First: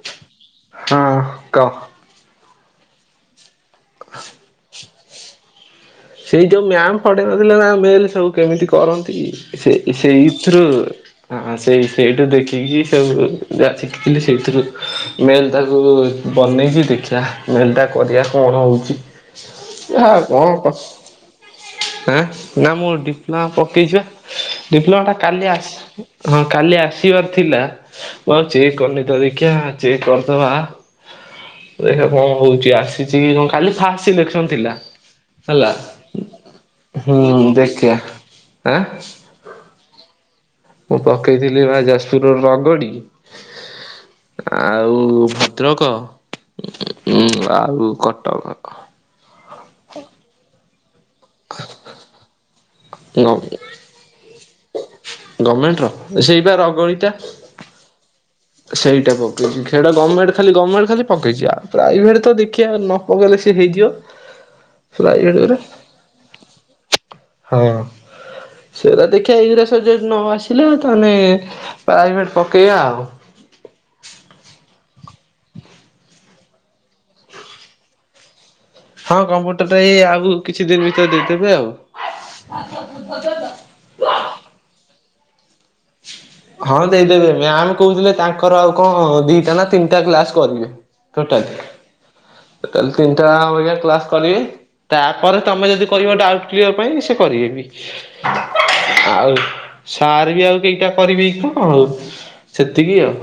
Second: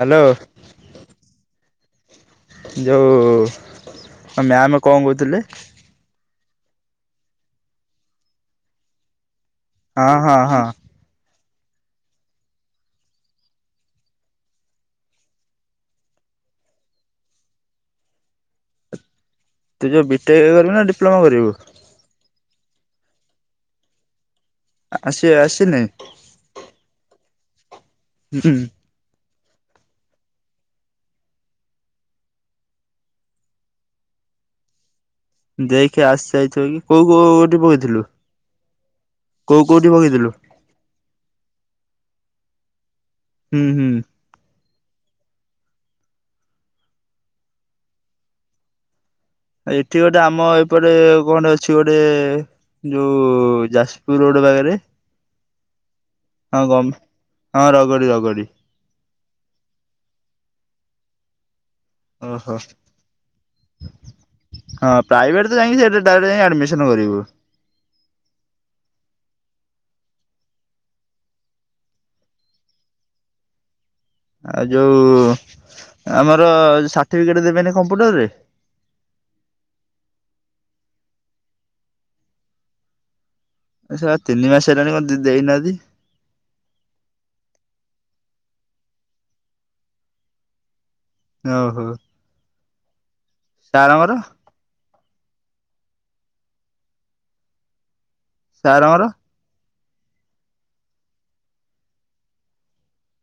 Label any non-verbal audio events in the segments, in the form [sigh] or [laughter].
Hello ହଁ କ। ଯୋଉ ମ୍ୟାାମ କଁ କୋଉଥିଲେ। ସେଇ ଯୋଉ ମ୍ୟାମ୍ ପଢେଇ ନଥିଲେ ନା ମେଲ ସବୁ କେମିତି କରନ୍ତି। ସେ ହଁ ହଁ ହଁ ସେଇଥିରୁ ହ ସେଇ ସେଇଠୁ ଦେଖିକି ସବୁ ଯାହା ଶିଖିଥିଲି ସେଇଥିରୁ ମେଲ ତାକୁ ବନେଇଛି ଦେଖିଆ ମେଲ୍ଟା କରିଆ କଣ ହଉଛି। ତୁ ଯୋଉ ଆ ବି କଣ ଟେକ କ କରିବୁ ନା ଡିପ୍ଲମା କରିବୁ। ଆଁ ନା ମୁଁ ଡିପ୍ଲୋମା ପକେଇଛି ପା ଡିପ୍ଲୋମା ଟା ଆସି କାଲି ଆସିନି ଆସି ହଁ କାଲି ଆସିବାର ଥିଲା ମୁ ଆଉ ହୁଁ ଚେକ୍ କରିନି ତ ଦେଖିଆ ଚେକ୍ କର୍ଦବା। ଦେଖା କଁ ହଉଛି ଆସିଛି କି କଁ ଖାଲି ଫାଷ୍ଟ୍ ସିଲେକ୍ସନ ଥିଲା ହେଲା। ଆସ୍ ସାଇଥିବ କି କୋଉ କୋଉ ହୁଁ ଉଠି ଦେଖିଆ ପକେଇଥିଲୁ ଆଁ କୋଉ କୋଉଠି ପକେଇଥିଲୁ। ମୁଁ ପକେଇଥିଲି ବା ଯାଜପୁର ର ରଗଡି। ହୁଁ ହୁଁ। ଆଉ ଭଦ୍ରକ ଉଁ ଆଉ କଟକ। ଏଠି ଗୋଟେ ଆମ ଏପଟେ କଣ୍ଟେ ଅଛି ଗୋଟେ, ଗ ଯୋଉ ଯାସ ପୁର ରୋଡ଼ ପାଖରେ ଗମେଣ୍ଟର ସେଇପା ହଁ କ ରଗଡିଟା ହଁ ରଗଡ଼ି-ରଗଡ଼ି। ସେଇଟା ପକେଇଚି ଖେଡା ଗମେଣ୍ଟ ଖାଲି ଗମେଣ୍ଟ ଖାଲି ପକେଇଚି ଆ ପ୍ରାଇଭେଟ୍ ତ ଓହୋ ଦେଖିଆ ନ ପକେଇଲେ ସେ ହେଇଯିବ। ହଁ ପ୍ରାଇଭେଟ ତ ଯାଇଁକି ସେଟା ଡାଇରେକ୍ଟ ଯାଇକି ଆଡ୍ମିସନ କରିବୁ। ହଁ ସେରା ଦେଖ ସେଇଗରା ସ ଯଦ ନ ଆସିଲା ତାହେନେ ପ୍ରାଇଭେଟ୍ ପକେଇଆ ଆଉ। ଆ ଯୋଉ ଆମର ସାର୍ଟିଫିକେଟ ଦେବେନି କମ୍ପ୍ୟୁଟରରେ। ହଁ କମ୍ପ୍ୟୁଟର ଟା ଏଇ ଆଉ କିଛି ଦିନ୍ ଭିତରେ ଦେଇଦେବେ ଆଉ। [unintelligible] ଏ ସଳା ତିନି ମାସ ହେଲାଣି କ ଦ-ଦେଇନାହାନ୍ତି। ହଁ ଦେଇଦେବେ ମ୍ୟାମ୍ କହୁଥିଲେ ତାଙ୍କର ଆଉ ଙ୍କ ଦିଟା ନା ତିନ୍ ଟା କ୍ଲାସ୍ କରିବେ। ଓହୋ। ତାହଲେ ତିନ୍ ଟା ବାଗିଆ କ୍ଲାସ୍ ସାରଙ୍କର କରିବେ। ତାପରେ ତମେ ଯଦି କହିବ ଡାଉଟ୍ କ୍ଲିୟର ପାଇଁ ସେ କରିବେ ବି। ସାରଙ୍କର ଆଉ ସାର୍ ବି ଆଉ ଦିଟା। କରିବେ କି ଙ୍କ ଆଉ ସେତିକି ଆଉ।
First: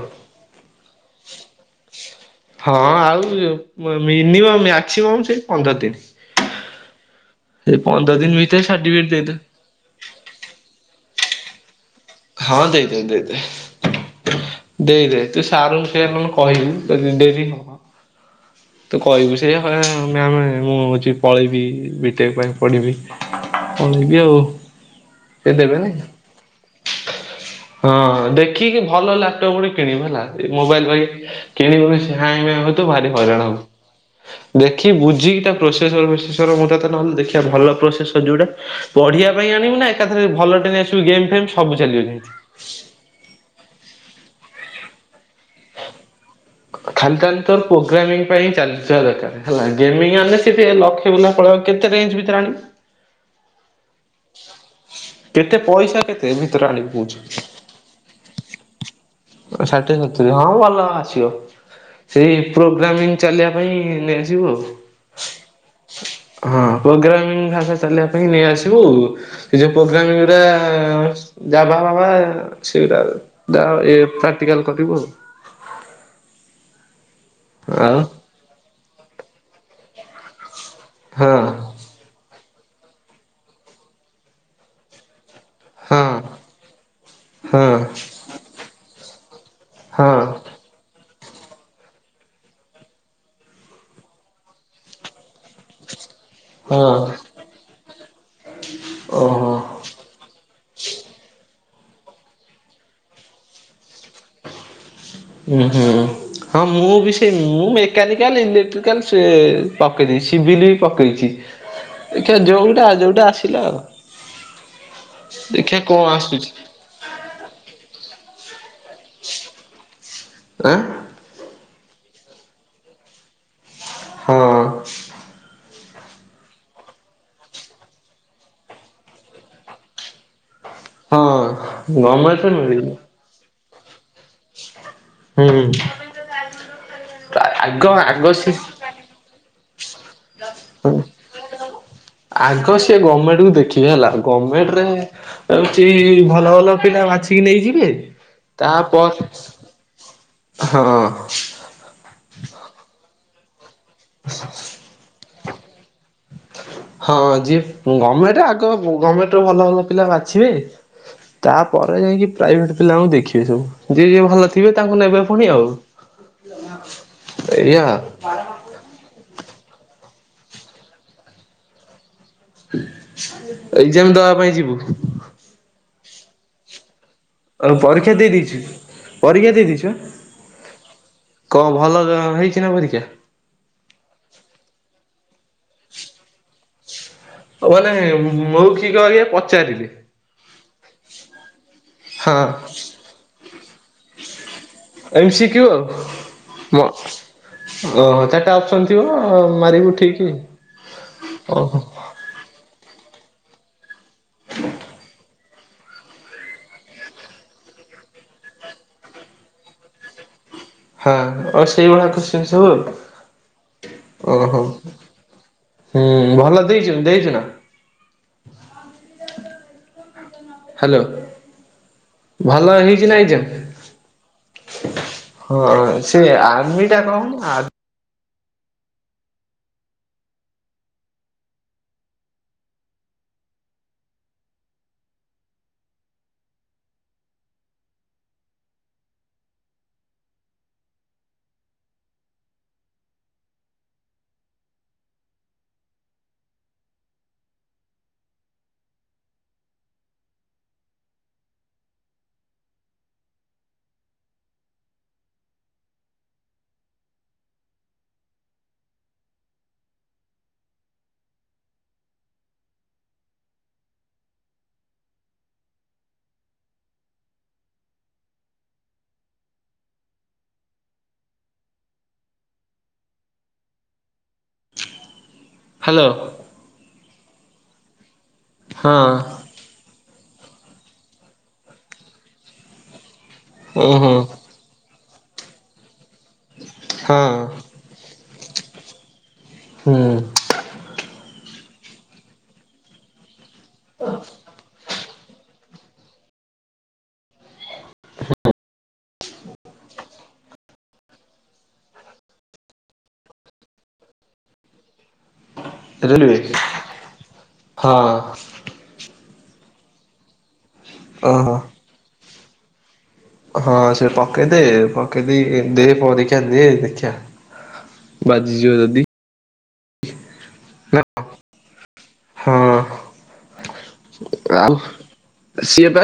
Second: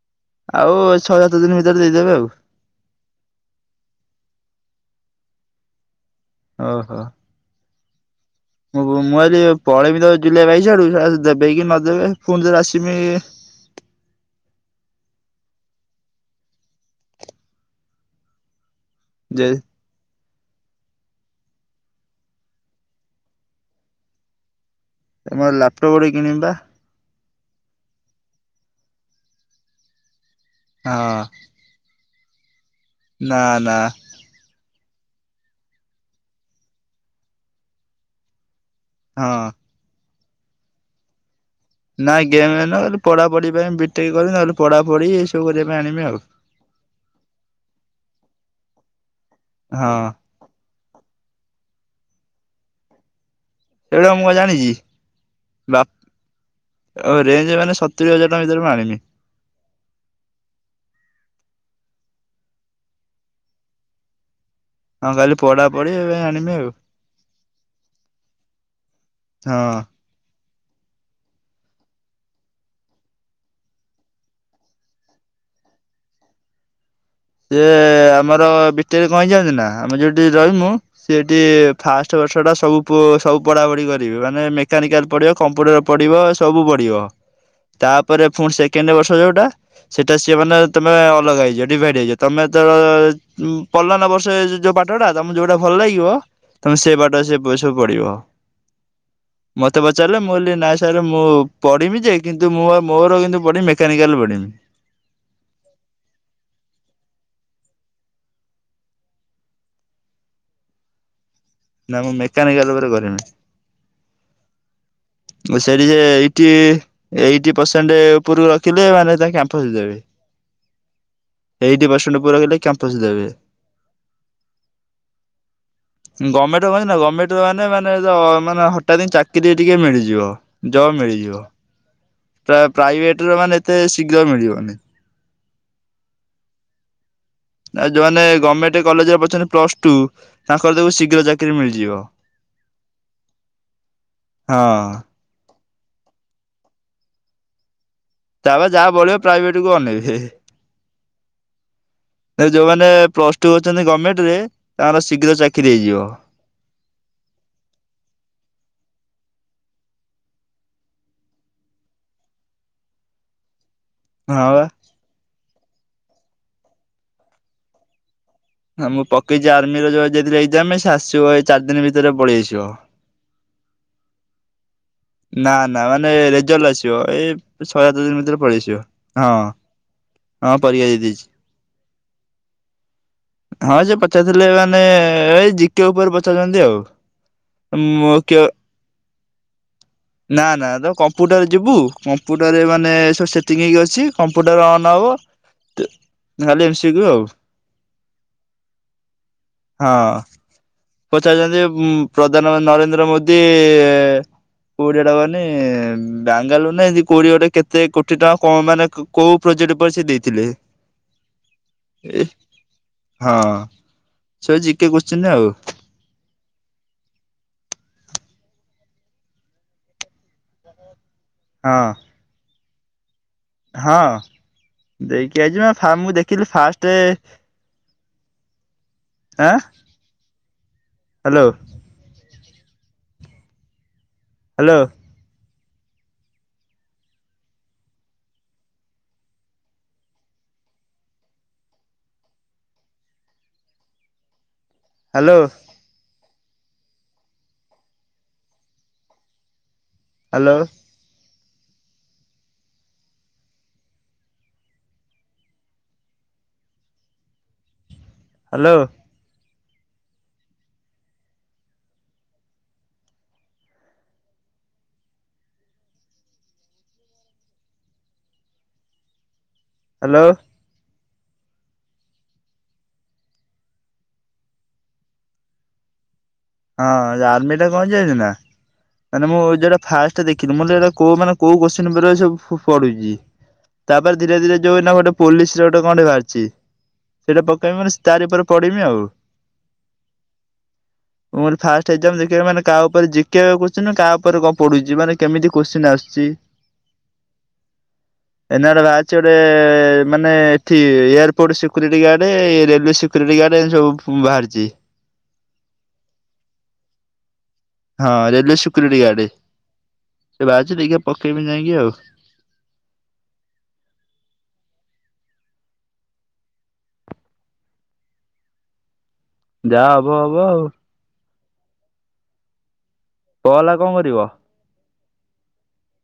ଆଉ ଛଅ ସାତ ଦିନି ଭିତରେ ଦେଇଦେବେ ଆଉ। ହଁ ଆଉ ମ-ମିନିମମ୍ ମାକ୍ସିମମ୍ ସେଇ ପନ୍ଦର ଦିନ୍। ଓହୋ। ସେ ପନ୍ଦର ଦିନ ଭି ମୁଁ-ମୁଁ ଆଜି ପଳେଇବି ତ ଜୁଲାଇ ବାଇଶି ଆଡକୁ ସଳା ଦେବେ କି ନ ଦେବେ ଫୁଣି ଥରେ ଆସିମି। ଦେଇ ଦେ ତୁ ସାରୁ ଙ୍କୁ ସେୟା ନନେ କହିବୁ ଯଦି ଡେରି ହବ। ତୁ କହିବୁ ଯେ ସେଆ ମାମ ମୁଁ ହଉଚି ପଳେଇବି ବିଟେକ ପାଇଁ ପଢିବି। ପଳେଇବି ଆଉ। ସେ ତମର ଦେବେନି ଲାପଟପ ଗୋଟେ କିଣିମି ପା। ହଁ ଦେଖିକି ଭଲ ଲାପଟପ୍ ଗୋଟେ କିଣିବୁ ହେଲା ଏ ମୋବାଇଲ ପାଇଁ ହଁ କିଣିବୁ ସିଏ ହ୍ୟାଙ୍ଗ ମ୍ୟାଙ୍ଗ ହଉଥୁବ ଭାରି ନା ହଇରାଣ ହବୁ। ନା ଦେଖି ବୁଝିକି ତା ପ୍ରୋସେସର ଫ୍ରୋସେସର ମୁ ତତେ ନହଲେ ଦେଖିବା ଭଲ ପ୍ରୋସେସ ଯୋଉଟା ପଢ଼ିବା ହଁ। ପାଇଁ ଆଣିବୁ ନା ଏକାଥରେ ଭଲ ଟେ ନେଇ ଆସିବୁ ଗେମ୍ ଫେମ୍ ସବୁ ଚାଲିବ ନା ଯେମିତି। ଗେମ୍ ନହଲେ ପଢାପଢି ପାଇଁ ବିଟେକ କରିିବି ନହେଲେ ପଢାପଢି ଏଇ ସବୁ କରିବା ପାଇଁ ଆଣିବି ଆଉ। ଖାଲି ତାନେ ତୋର ପୋଗ୍ରାମିଂ ପାଇଁ ଚାଲିିଥିବା ଦରକାର ହେଲା ହଁ ଗାମିଙ୍ଗ ଆଣିଲେ ସେ ଟିକେ ଲକ୍ଷେ [unintelligible] କେତେ ରେଞ୍ ଭିତରେ ଆଣିବୁ? ସେଇଟା ମୁଁ କ ଜାଣିଚି କେତେ ବାପ ପଇସା କେତେ ଭିତରେ ଆଣିବୁ କହୁଛୁ ଆଉ ରେଞ୍ଜ ମାନେ ସତୁରି ହଜାର ଟଙ୍କା ଭିତ ମୁ ଆଣିମି। ଷାଠିଏ ସତୁୁରୀ ହଁ ଭଲ ଆସିବ। ସେଇ ପ୍ରୋଗ୍ରାମିଂ ଚାଲିବା ପାଇଁ ନେଇଆସିବୁ ଆଉ। ହଁ ଖାଲି ପଢା ପଢି ଏ ହଁ ପ୍ରୋଗ୍ରାମିଂ ଭାଷା ଚାଲିବା ପାଇଁ ନେଇ ଆସିବୁ ହେ ଯୋଉ ହଁ। ପ୍ରୋଗ୍ରାମିଂ ଆ ଯାଭ ବାବା ଆ ସେଗଟା ଜା ପ୍ରାକ୍ଟିକାଲ କରିବୁ ଆଉ। ସିଏ ଆଉ ଆମର ବିଟେକ କଁ ହେଇଚି ଜାନଚୁ ନା ଆମେ ଯୋଉଠି ରହିମୁ ସେଠି ଆଉ ଫାଷ୍ଟ ବର୍ଷଟା ସବୁ ସବୁ ପୁ ପଢାପଢି କରିବେ ମାନେ ମେକାନିକାଲ୍ ପଢ଼ିବ କମ୍ପୁଟର ହଁ ପଡିବ ସବୁ ପଡିବ। ହଁ ତା ପରେ ପୁଣି ସେସେଣ୍ଡ ଇୟର ବର୍ଷ ଯୋଉ ଟା ହଁ ସେଇଟା ସିଏ ମାନେ ତମେ ଅଲଗା ହେଇଯିବ ଡିଭାଇଡ ହେଇଯିବ। ତମେ ତର ପଲନ ନା ବର୍ଷେ ଯୋଉ ପାଟ ଟା ତମକୁ ଯୋଉଟା ଭଲ ଲାଗିବ ହଁ ତମେ ସେ ହଁ ବାଟ ସେ ସବୁ ପଡିବ। ଓହୋ। ମତେ ତେ ପଚାରିଲେ ମୁଁ କଲି ନା ସାର୍ ମୁଁ ପଢ଼ିବି ଯେ କିନ୍ତୁ ମୁଁ ଆଉ ମୋର କିନ୍ତୁ ପଢି ମେକାନିକାଲ ପଢମି। ହୁଁ ହୁଁ। ହଁ ମୁଁ ବି ସେଇ ମୁଁ ମେକାନିକାଲ ଇଲେକ୍ଟ୍ରିକାଲ ସେ ପକେଇ ଦେଇଚି ସିଭିଲ୍ ବି ପକେଇଚି। ନା ମୁଁ ମେକାନିକାଲ ଉପରେ କରିମି। ଥିଲା ଆଉ। ମୁଁ ଦେଖିବା ସିଆଡେ କଣ ଯାଏ ଆସୁଛି ଟିକେ। ଏଇଟି ପରସେଣ୍ଟେ ଉପୁରୁକୁ ରଖିଲେ ମାନେ ତା କ୍ୟାମ୍ପସ ଦେବେ। ଆଁ ଏଇଟି ପରସେଣ୍ଟେ ଉପୁରୁକୁ ରଖିଲେ କ୍ୟାମ୍ପସ୍ ଦେବେ। ହଁ ଗମେଣ୍ଟ କୁ ନା ଗମେଣ୍ଟେ ମାନେ- ମାନେ- ଅ-ମାନେ ହଠାତେ ହିଁ ଚାକିରି ଟିକେ ମିଳିଯିବ। ହଁ -ଗମେଣ୍ଟ୍ ତା-ପ୍ରାଇଭେଟ୍ ରେ ମାନେ ଏତେ ଶୀଘ୍ର ମିଳିବନି। ହୁଁ। ଆଗ ଆ- ଯଉମାନେ ଆଗ ସେ ଗମେଣ୍ଟେ କଲେଜରେ ପଢୁଚନ୍ତି ପ୍ଲସ୍ ଟୁ ତାଙ୍କର ଦେଖିବୁ ଶୀଘ୍ର ଚାକିରି ମିଳିଯିବ। ଆଗ ସିଏ ଗମେଣ୍ଟ୍ କୁ ଦେଖିବେ ହେଲା ଗମେଣ୍ଟ୍ ରେ ହଁ ଆ-କିଛି ଭଲ ଭଲ ପିଲା ବାଛିିକି ନେଇଯିବେ ତାପରେ ଯାହା ବଳିବ ପ୍ରାଇଭେଟ୍ କୁ ଅନେଇବେ। ହଁ ଏବେ ଯଉମାନେ ପ୍ଲସ୍ ଟୁ ପଢୁଚନ୍ତି ଗମେଣ୍ଟ୍ ରେ ତାଙ୍କର ଶୀଘ୍ର ଚାକିରି ହେଇଯିବ। ହଁ ଯିଏ ଗମେଣ୍ଟେ ଆଗ ଗମେଣ୍ଟ୍ ରୁ ଭଲ ଭଲ ପିଲା ବାଛିବେ ତାପରେ ଯାଇଁକି ପ୍ରାଇଭେଟ୍ ପିଲାଙ୍କୁ ଦେଖିବେ ସବୁ। ଯିଏ ଯିଏ ହଁ ଭଲ ବା। ଥିବେ ତାଙ୍କୁ ନେବେ ପୁଣି ଆଉ ଏଇଆ ଆଉ। ହଁ ମୁଁ ପକେଇଚି ଆର୍ମି ର ଯଉ [unintelligible] ଆସିବ ଏଇ ଚାରି ଦିନ୍ ଭିତରେ ପଳେଇଆସିବ। ଏକ୍ଜାମ୍ ଦବା ପାଇଁ ଯିବୁ? ନା -ନା ମାନେ ରେଜଲ୍ଟ ଆସିବ ଏଇ କଣ ଶହେ ସାତ ଦିନ ପରୀକ୍ଷା ଦେଇ ଭିତରେ ପଳେଇ ଦେଇଚୁ ଆସିବ। ହଁ -ପରୀକ୍ଷା ଦେଇ ଦେଇଚୁ -ଆଁ? ହଁ ପରୀକ୍ଷା ଦେଇଦେଇଚି। କଣ୍ ଭଲ ହ-ହେଇଚି ନା ପରୀକ୍ଷା? ହଁ ସେ ପଚାରିଥିଲେ ମାନେ ଏଇ ଜି କେ ଉପରେ ପଚାରୁଚନ୍ତି ଆଉ। ଓ ମାନେ ମୁଁ କିଏ ମୌଖିକ ଇଏ ପଚାରିଲେ? ନା -ନା ଦ କମ୍ପ୍ୟୁଟର ଯିବୁ ହଁ କମ୍ପୁଟରରେ ମାନେ ସେ ସେଟିଙ୍ଗ୍ ହେଇକି ଅଛି କମ୍ପୁଟର୍ ଅନ୍ ହବ ଏମ ସି କ୍ୟୁ ଆଉ ମ [unintelligible] ଆଉ। ଓହୋ ଚାରିଟା ଅପ୍ସନ୍ ଥିବ ମାରିବୁ ଠିକି। ପଚାରିଚନ୍ତି ଉଁ- ପ୍ରଧାନମନ୍ତ୍ରୀ ନରେନ୍ଦ୍ର ମୋଦି କୋଡିଏ ଟା ମାନେ ବାଙ୍ଗାଲୋର ନା ଏନ୍ତି କୋଡିଏ ଗୋଟେ କେତେ କୋଟି ଟଙ୍କା କଣ ମାନେ କ କଉ ପ୍ରୋଜେକ୍ଟ ଉପରେ ସେ ଦେଇଥିଲେ? ହଁ ଆଉ ସେଇଭଳିଆ ଏ କ୍ୱେଷ୍ଚେନ୍ ସବୁ ହଁ ଆଉ ସେ ଓହୋ। ଜିକେ କୋଶ୍ଚିନ୍ ଆଉ ହୁଁ ଭଲ ଦେଇଚୁ -ଦେଇଚୁ ନା? ହାଲୋ। ହଁ। ଭଲ ହେଇଚି ନାଁ ଏକ୍ଜାମ୍? ହଁ ଦେଇକି ଆଇଚି ଆଁ -ଫା-ମୁଁ ସେ ଦେଖିଲି ଫାଷ୍ଟେ ଆର୍ମିଟା କଣ ଆ ଆଁ -hello. Hello. Hello. Hello. Hello. Hello. Hello. ହଁ ଆର୍ମି ଟା କଣ୍ ଜାଣିଚୁ ନା ମାନେ ମୁଁ ହଁ ଯଉଟା ଫାଷ୍ଟ୍ ଟେ ଦେଖିଲି ମୁଁ କହିଲି ଏରା କଉ ମାନେ କଉ କୋଶ୍ଚିନ୍ ଉପରେ ସବୁ ପ-ପଡିଚି। ଉଁ ହୁଁ ତାପରେ ଧୀରେ ଧୀରେ ଯଉ ଏଇନା ଗୋଟେ ପୋଲିସ୍ ରେ ଗୋଟେ କଣ୍ ଟେ ବାହାରିଚି ହଁ ସେଇଟା ପକେଇବ ମାନେ ତାରି ଉପରେ ପଢିମି ଆଉ। ହୁଁ। ମୁଁ କହିଲି ଫାଷ୍ଟ୍ ଏକ୍ଜାମ୍ ଦେଖିବ ମାନେ କାହା ଉପରେ ଜିି କେ କୋଶ୍ଚିନ୍ ନା କାହା ଉପରେ [unintelligible] ପଡୁଚି ମାନେ କେମିତି କୋଶ୍ଚିନ୍ ଆସୁଚି? ହ ଏନା ଗୋଟେ ବାହାରିଚି ଗୋଟେ ମାନେ ଏଠି ଏୟାରପୋର୍ଟ ସିକ୍ୟୁରିଟି ଗାର୍ଡ ଏ ରେଲୱ ସିକ୍ଯୁରିଟି ଗାର୍ଡ ଏ ଯୋଉ ଫୁମ୍ ବାହାରିଚି। ରେଲୱେ ହଁ ରେଲୱେ ସିକ୍ଯୁରିଟି ଗାର୍ଡ ସେ ବାହାରିଚି ଟିକେ ପକେଇବି ଓହୋ। ଯାଇଁକି ଆଉ। ହଁ ସେ ପକେଇ ଦେ ପକେଇ ଦେଇିକି ଦେ ପରୀକ୍ଷା ଦେ ଦେଖିବା। ବାଜିଯିବ ଯଦି। ଯାହା ହବ ହବ ଆଉ। ହଁ କ ହେଲା କଣ କରିବ? ଆଉ ସିଏ ପା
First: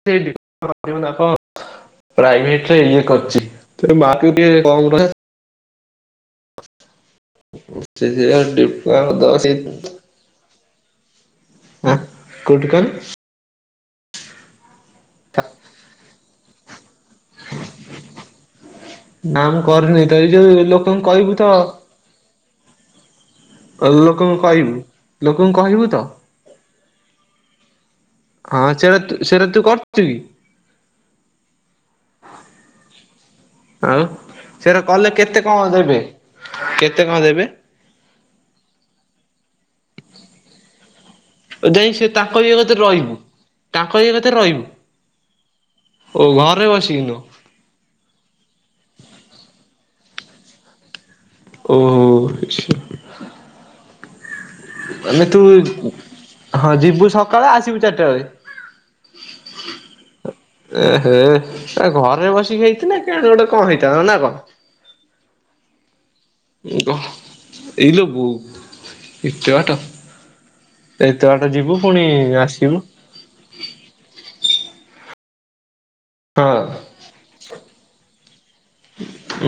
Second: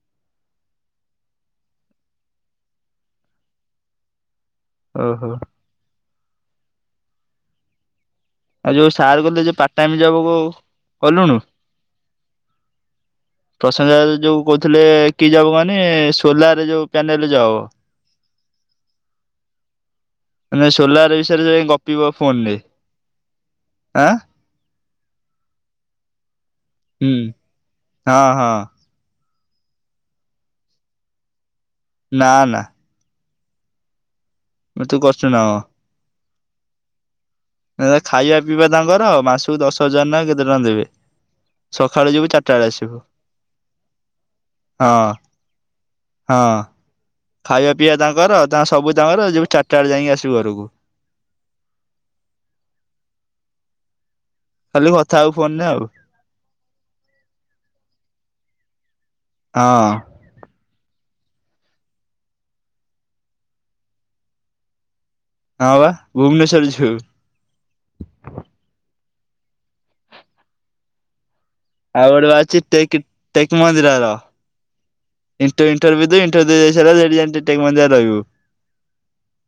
[unintelligible] ପ୍ରାଇଭେଟ ରେ ଇଏ କରିଚି। [unintelligible] ଓହୋ ଆଉ ଯୋଉ ସାର୍ କହିଲେ ଯୋଉ ପାର୍ଟ ଟାଇମ ଜବ କୁ [unintelligible] କଲୁଣୁ? ଆ କଉଠି କହନି? ପ୍ରଶାନ୍ତ ଦାଦା ଯୋଉ କୋଉଥିଲେ କି ଜବ ମାନେ ସୋଲାର ଯୋଉ ପ୍ୟାନେଲ ଜବ। ନା ମୁଁ କରିନି ତ ଏଇ ଯୋଉ ଲୋକଙ୍କୁ କଇବୁ ତ ପିବ ଫୋନ ରେ କହିବୁ ଲୋକଙ୍କୁ କହିବୁ ଲୋକଙ୍କୁ କହିବୁ ତ? ହୁଁ। ହଁ ସେଟା ତୁ ସେଟା ତୁ କରଚୁ କି? ନା ନା। ଆଉ ସେରା ମୁଁ ତୁ କଲେ କରୁଛୁ ନା କେତେ କଣ ଦେବେ କେତେ କଣ ଦେବେ? ମେନ ହେଲା ଖାଇବା ପିଇବା ତାଙ୍କର ଆଉ ମାସକୁ ଦଶ ହଜାର ନା କେତେ ଟଙ୍କା ଦେବେ। ଯାଇଙ୍କି ସେ ସକାଳୁ ଯିବୁ ତାଙ୍କ ଚାରିଟା ଇଏ ବେଳେ କତିରେ ଆସିବୁ ରଇବୁ ତାଙ୍କରି ଇଏ କତିରେ ରଇବୁ? ହଁ ଓ ହଁ ଘରେ ବସିକିି ନୁଅଁ? ଖାଇବା ପିଇବା ତାଙ୍କର ତାଙ୍କ ସବୁ ତାଙ୍କର ଯୋଉ ଚାରିଟା ବେଳେ ଯାଇଁକି ଆସିବି ଘରକୁ। ଓ ହ ଆଚ୍ଛା। ଖାଲି କଥା ମାନେ ହବୁ ତୁ ଫୋନରେ ଆଉ ହଁ ଯିବୁ ସକାଳେ ଆସିବୁ ଚାରିଟା ବେଳେ। ହଁ। ଏ ହେ ଏ ଘରେ ବସିକି ହେଇଥିଲେ କେଆଣି କଣ ଗୋଟେ ହେଇଥାନ୍ତା ନା କଣ? ହଁ ବା। ଭୁବନେଶ୍ୱର ଗ ଯିବୁ ହ ଏଇ ଲୋ ବୋଉ ଏତେ ବାଟ ଏତେ ବାଟ ଯିବୁ? ପୁଣି ଆଉ ଗୋଟେ ବାହାରିଚି ଆସିବୁ। ଟେକ୍ ଟେକ୍ ମନ୍ଦିରାର ଇଣ୍ଟର ଇଣ୍ଟରଭ୍ୟୁ ଏ ହଁ ଇଣ୍ଟରଭ୍ୟୁଦେଇ ଦେଇସାରିଲାରେ ସେଠି ଯାଇଁ ଟେକ୍ ମନ୍ଦିରା ରେ ରେ ରହିବୁ।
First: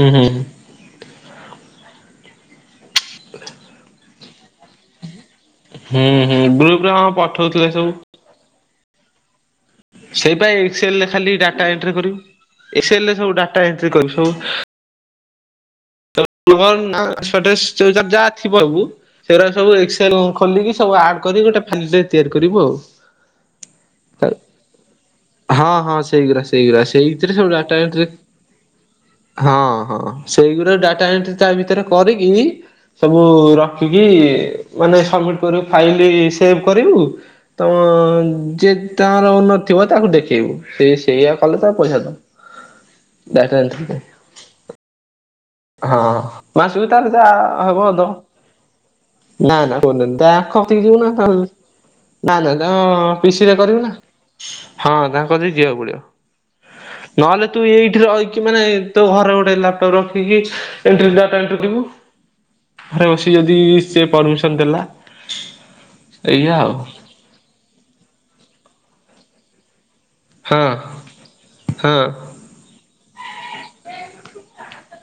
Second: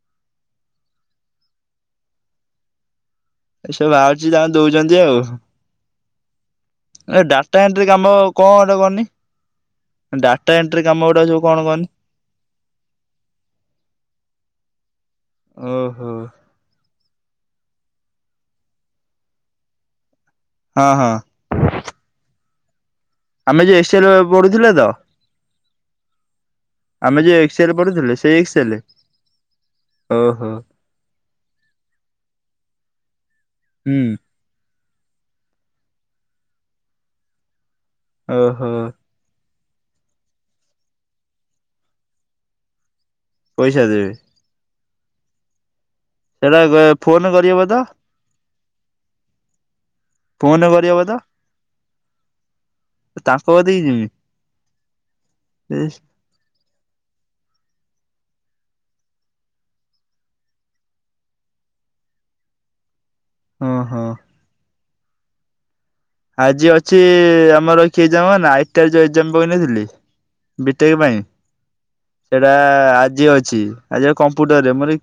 ଉଁ ହୁଁ ହୁଁ। ଏସବୁ ବାହାରୁଚି ଯାହା ଦଉଚନ୍ତି ଆଉ। ହୁଁ ହୁଁ ଗ୍ରୁପରେ ଆମର ପଠଉଥିଲେ ସବୁ। କଲ କରିନି। ସେଇପା ଏକ୍ସଲରେ ଖାଲି ସବୁ କଣ ଡାଟା କହନି ଏଣ୍ଟ୍ରି କରିବୁ ଏକ୍ସଲରେ ସବୁ ଡାଟା ଏଣ୍ଟ୍ରି କରିବୁ ସବୁ ଓ ହୋ। [unintelligible] ନାଁ ଆଡ୍ରେସ ଫାଡ୍ରେସ ସେ ଯାହା ଥିବ ସବୁ ସେଗୁରା ସବୁ ଏକ୍ସେ ତେଣୁ ଖୋଲିକି ହଁ ସବୁ ହଁ ଆଡ୍ କରିକି ଗୋଟେ ଫାଇଲିଟେ ତିଆରି କରିବୁ ଆଉ। ଆମେ ଯୋଉ ଏକ୍ସେଲ ଓ ପଢୁଥିଲେ ତ? ହଁ ହଁ ସେଇଗୁରା ସେଇଗୁରା ଆମେ ଯେ ସେଇଥିରେ ସବୁ ଏକ୍ସେଲ ଡ଼ାଟା ଏଣ୍ଟ୍ରି ପଢୁଥିଲେ ସେଇ ଏକ୍ସେଲ ହଁ ହଁ ଓହୋ ସେଇଗୁ ଡାଟା ଏଣ୍ଟ୍ରି ତା ଭିତରେ କରିକି ସବୁ ହୁଁ ରଖିକି ମାନେ ସବମିଟ୍ କରିବୁ ଫାଇଲ ସେଭ୍ କରିବୁ ତମ ଓହୋ ଯେ ତାର ଓନ ଥିବ ତାକୁ ଦେଖେଇବୁ ସେ ସେଇଆ କଲେ ତାକୁ ପଇସା ଦବ ପଇସା ଦେବେ ହଁ ସେଟା ମାସକୁ ତାର ଫୋନ ଯାହା କରିହବ ତ ହବ ଦବ ନା ନା ତା ଫୋନ କତିକି କରିହବ ଯିବୁନା ତ ଆଉ ନାଁ ନାଁ ତାଙ୍କ ଫିସ ରେ ତାଙ୍କ କତିକି କରିବିନା ଯିମି ହଁ ତାଙ୍କ କତିକି ଯିବାକୁ ପଡିବ ନହେଲେ ତୁ ଏଇଠି ରହିକି ମାନେ ତୋ ଘରେ ଗୋଟେ ଲାପଟପ ରଖ ଖିକି ଏଣ୍ଟ୍ରି ଡାଟା ଏଣ୍ଟ୍ରି ଜିବୁ ଘରେ ବସି ଯଦି ଓହୋ ସେ ପରମିସନ ଦେଲା ଏଇଆ ଆଜି ଆଉ ଅଛି ଆମର କିଏ ଜାଣନା ଆଇ ଟିଆର ରେ ଯୋଉ ଏକ୍ସାମ ପକେଇନଥିଲି ହଁ ବିଟେକ ପାଇଁ ହଁ ସେଇଟା ଆଜି ଅଛି ଆଜି କମ୍ପ୍ୟୁଟରରେ ମୋର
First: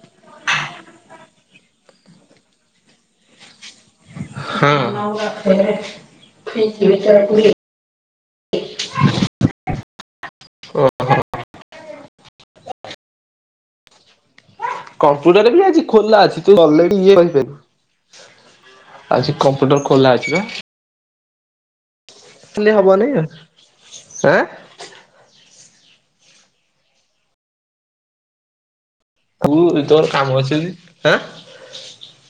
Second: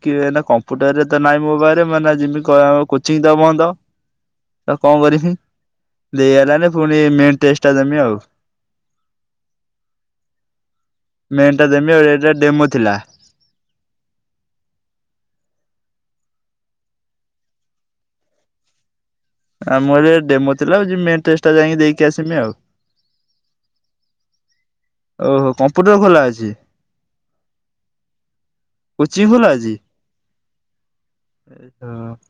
କମ୍ପ୍ୟୁଟର ରେ ତ ନାଇଁ ମୋ ପାଖରେ ମୁଁ ଏଇନା ଯିବି କ ଆ କୋଚିଂ ତ ବନ୍ଦ କଣ କରିମି ହଁ ଚେଷ୍ଟା ଦମି ଆଉ [inaudible] [inaudible] ମେନ୍ ଟା ଦେବି ଆ ଏଇଟା ଡେମୋ ଥିଲା କମ୍ପୁଟର ବି ଆଜି ଖୋଲା ଅଛି ତୁ ଗଲେ ବି ଇଏ କରିପାରିବୁ କମ୍ପ୍ୟୁଟର ଖୋଲା ଆମର ଅଛି ବା ଡେମୋ ଥିଲା ଆଉ ଯୋଉ ମେନ ଟେଷ୍ଟ ଟା ଯାଇକି ଦେଇକି ଆସିମି ଆଉ ଓନେ ୟର ଆଁ ଓହୋ କମ୍ପ୍ୟୁଟର ଖୋଲା ଅଛି କୋଚିଂ ଖୋଲା ତୁ ଅଛି ତୋର କାମ ଅଛି ଯଦି ଆଁ [unintelligible]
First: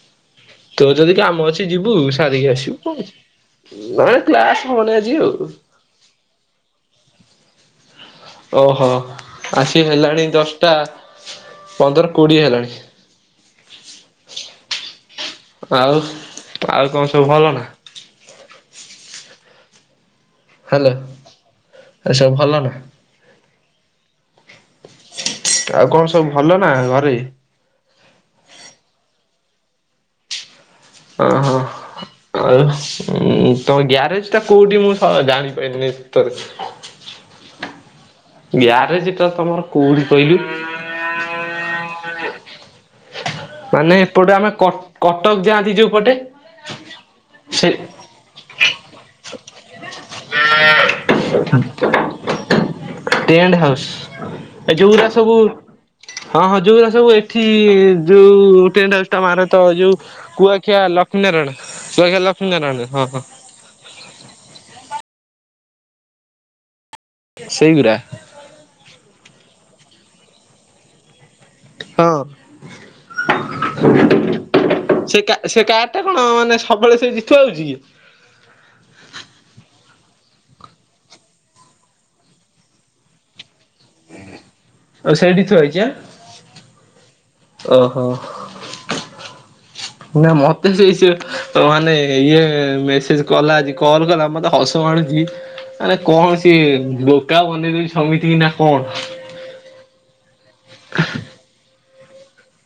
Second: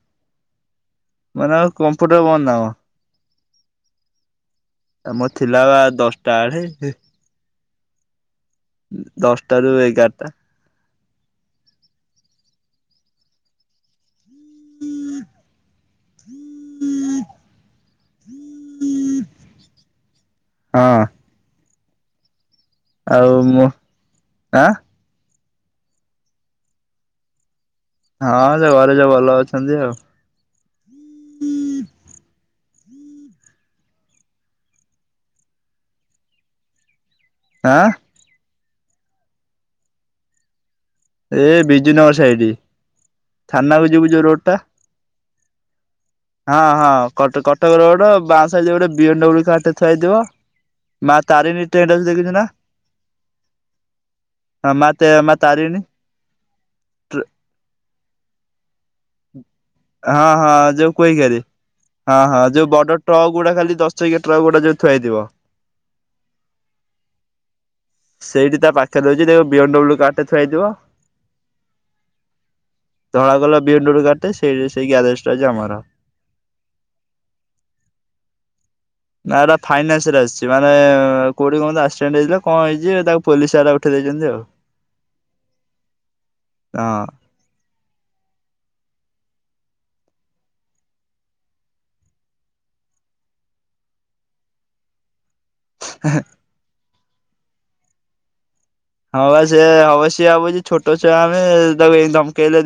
ତୋର ଯଦି କାମ ମାନେ ଅଛି ଆଉ ଯିବୁ କମ୍ପ୍ୟୁଟର ବନ୍ଦ ସାରିକି ନା ଆସିବୁ କଣ ଅଛି ନାଇଁ କ୍ଲାସ୍ ହଉନି ଆଜି ଆଉ ଦଶା [inaudible] ତା ଆଡ଼େ ଓହୋ ଦଶଟାରୁ ଆସି ହେଲାଣି ଏଗାରଟା। ଦଶଟା ପନ୍ଦର କୋଡିଏ ହେଲାଣି [inaudible] ଆଉ ଆଉ କଣ ସବୁ ଭଲ ନା? [inaudible] ହ୍ୟାଲୋ ହଁ ଆରେ ସବୁ ଭଲ ନା? ଆଉ ମୁଁ ଆଁ ଆଉ କଣ ସବୁ ଭଲ ନା ଘରେ। ହଁ ସେ ଘରେ ଯୋ ଭଲ ଅଛନ୍ତି ଆଉ। ଓହୋ ଆଉ ତମ ଗ୍ୟାରେଜ ଟା କୋଉଠି ମୁଁ ସା ଜାଣିପାରିଲିନି? ହଁ? ଗ୍ୟାରେଜ ଟା ତମର କୋଉଠି କହିଲୁ? ଏ ବିଜୁନଗର ସାଇଡି ମାନେ ଥାନାକୁ ଯିବୁ ଯୋଉ ଏପଟେ ରୋଡ ଆମେ ଟା? କଟକ ଯାଆନ୍ତି ଯୋଉ ପଟେ? ହଁ ହଁକଟ ସେ କଟକ ରୋଡ ବାଁଶା ଯୋଉ ଗୋଟେ ବି ଏନ ବ୍ଲୁ କାର୍ ଟା ଥୁଆହେଇଥିବ ମା ତାରିଣୀ ଟେଣ୍ଡ ହାଉସ୍ ଦେଖିଛୁ ନା? ଟେଣ୍ଟ ହାଉସ୍ ଏ ମା ଯୋଉୁରା ମା ସବୁ ତାରିଣୀ ହଁ ହଁ ଯୋଉରା ସବୁ ଏଠି ଯୋଉ ଟେଣ୍ଡ ହାଉସ୍- ତମର ତ ଯୋଉ ହଁ ହଁ କୁଅଖିଆ ଯୋଉ ଲକ୍ଷ୍ମୀ କୋଇକାରେ ନାରାୟଣ କୁଅଖିଆ ଲକ୍ଷ୍ମୀ ନାରାୟଣ ହଁ ହଁ। ପୁଅଟା ଖାଲି ଦ ସେଇ ଗେଟ୍ ରେ ଆଉ ଗୋଟେ ଯଉ ଥୁଆଇଥିବ ସେଇ ଗୁରା ସେଇଠି ତା ପାଖରେ ଦଉଛି ତା ବି ଏ ଡବ୍ଲୁ କାର୍ଡ ଟା ଥୁଆଇଥିବ ହଁ। ଣ୍ଡୁ କାଟେ ସେ ସେଇ ଗ୍ୟରେଜ୍ ଟା ହେଉଛି ଆମର ଏଟା କଣ ମାନେ ସବବେଳେ ସେ ଜିିତୁ ଆଉଚି କି? ନା ଏଇଟା ଫାଇନାନ୍ସ ରେ ଆସିଚି ମାନେ କୋଉଠି କମିତି ଆକସିଡେଣ୍ଟ ହେଇଥିଲେ କଣ ହେଇଚି ତାକୁ ପୋଲିସବାଲା ଉଠେଇ ଦେଇଛନ୍ତି ଆଉ ଓ ସେଇଠି ଥୁଆ ହେଇଛି ଆଁ ହଁ। ଓହୋ। ନା ମତେ ସେଇ ସେ ମାନେ ଇଏ ମେସେଜ କଲା ଆଜି କଲ୍ କଲା ମତେ ହସ ମାଡୁଛି ଆରେ କଣ ସିଏ ବୋକା ବନେଇ ଦଉଚି ସମିତିକି ନା କଣ? ହଁ ବା ସେ ହବଶ୍ୟ ଭାବୁଛି ଛୋଟ ଛୁଆ ଆମେ ତାକୁ ଧମକେଇଲେ